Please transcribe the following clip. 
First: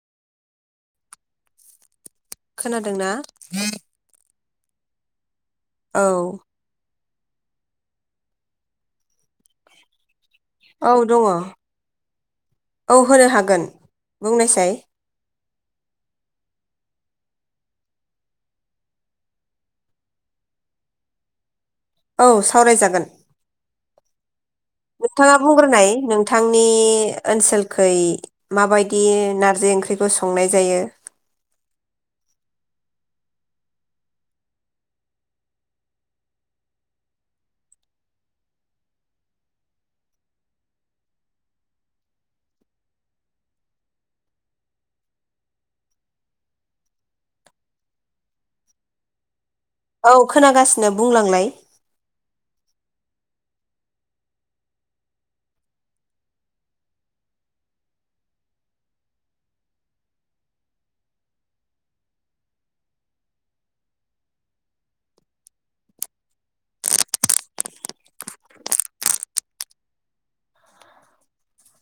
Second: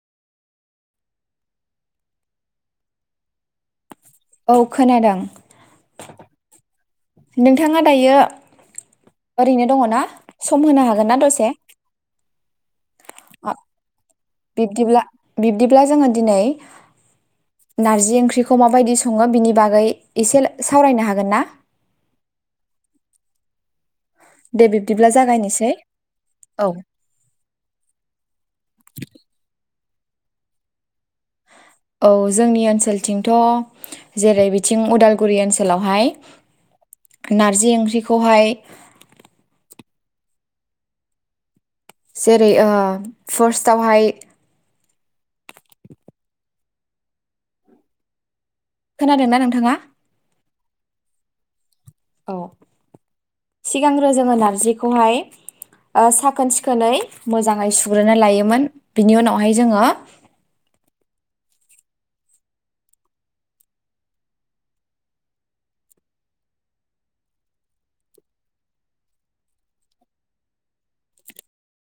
खोनादोंना औ खोनादों औ नोंथाङा दायो ओरैनो दङ ना सम होनो औ हागोन दङ ना दसे औ होनो अह हागोन बुंनायसाय बिब्दिब्ला बिब्दिब्ला जोङो दिनै नारजि ओंख्रिखौ माबायदि सङो बिनि बागै एसे सावरायनो हागोन ना? औ सावराय जागोन। दे बिब्दिब्ला नोंथाङा जागायनोसै बुंग्रोनाय नोंथांनि औ ओनसोलखै माबायदि नारजि ओंख्रिखौ संनाय जायो। औ जोंनि ओनसोलथिंथ' जेरै बिथिं उदालगुरि ओनसोलावहाय नारजि ओंख्रिखौहाय जेरै ओ फार्स्टआव हाय खोनादों ना नोंथाङा औ खोनागासिनो बुंलांलाय ओ सिगांग्रो जोङो नारजिखौहाय बा साखोन-सिखोनै मोजाङै सुग्रोना लायोमोन बिनि उनावहाय जोङो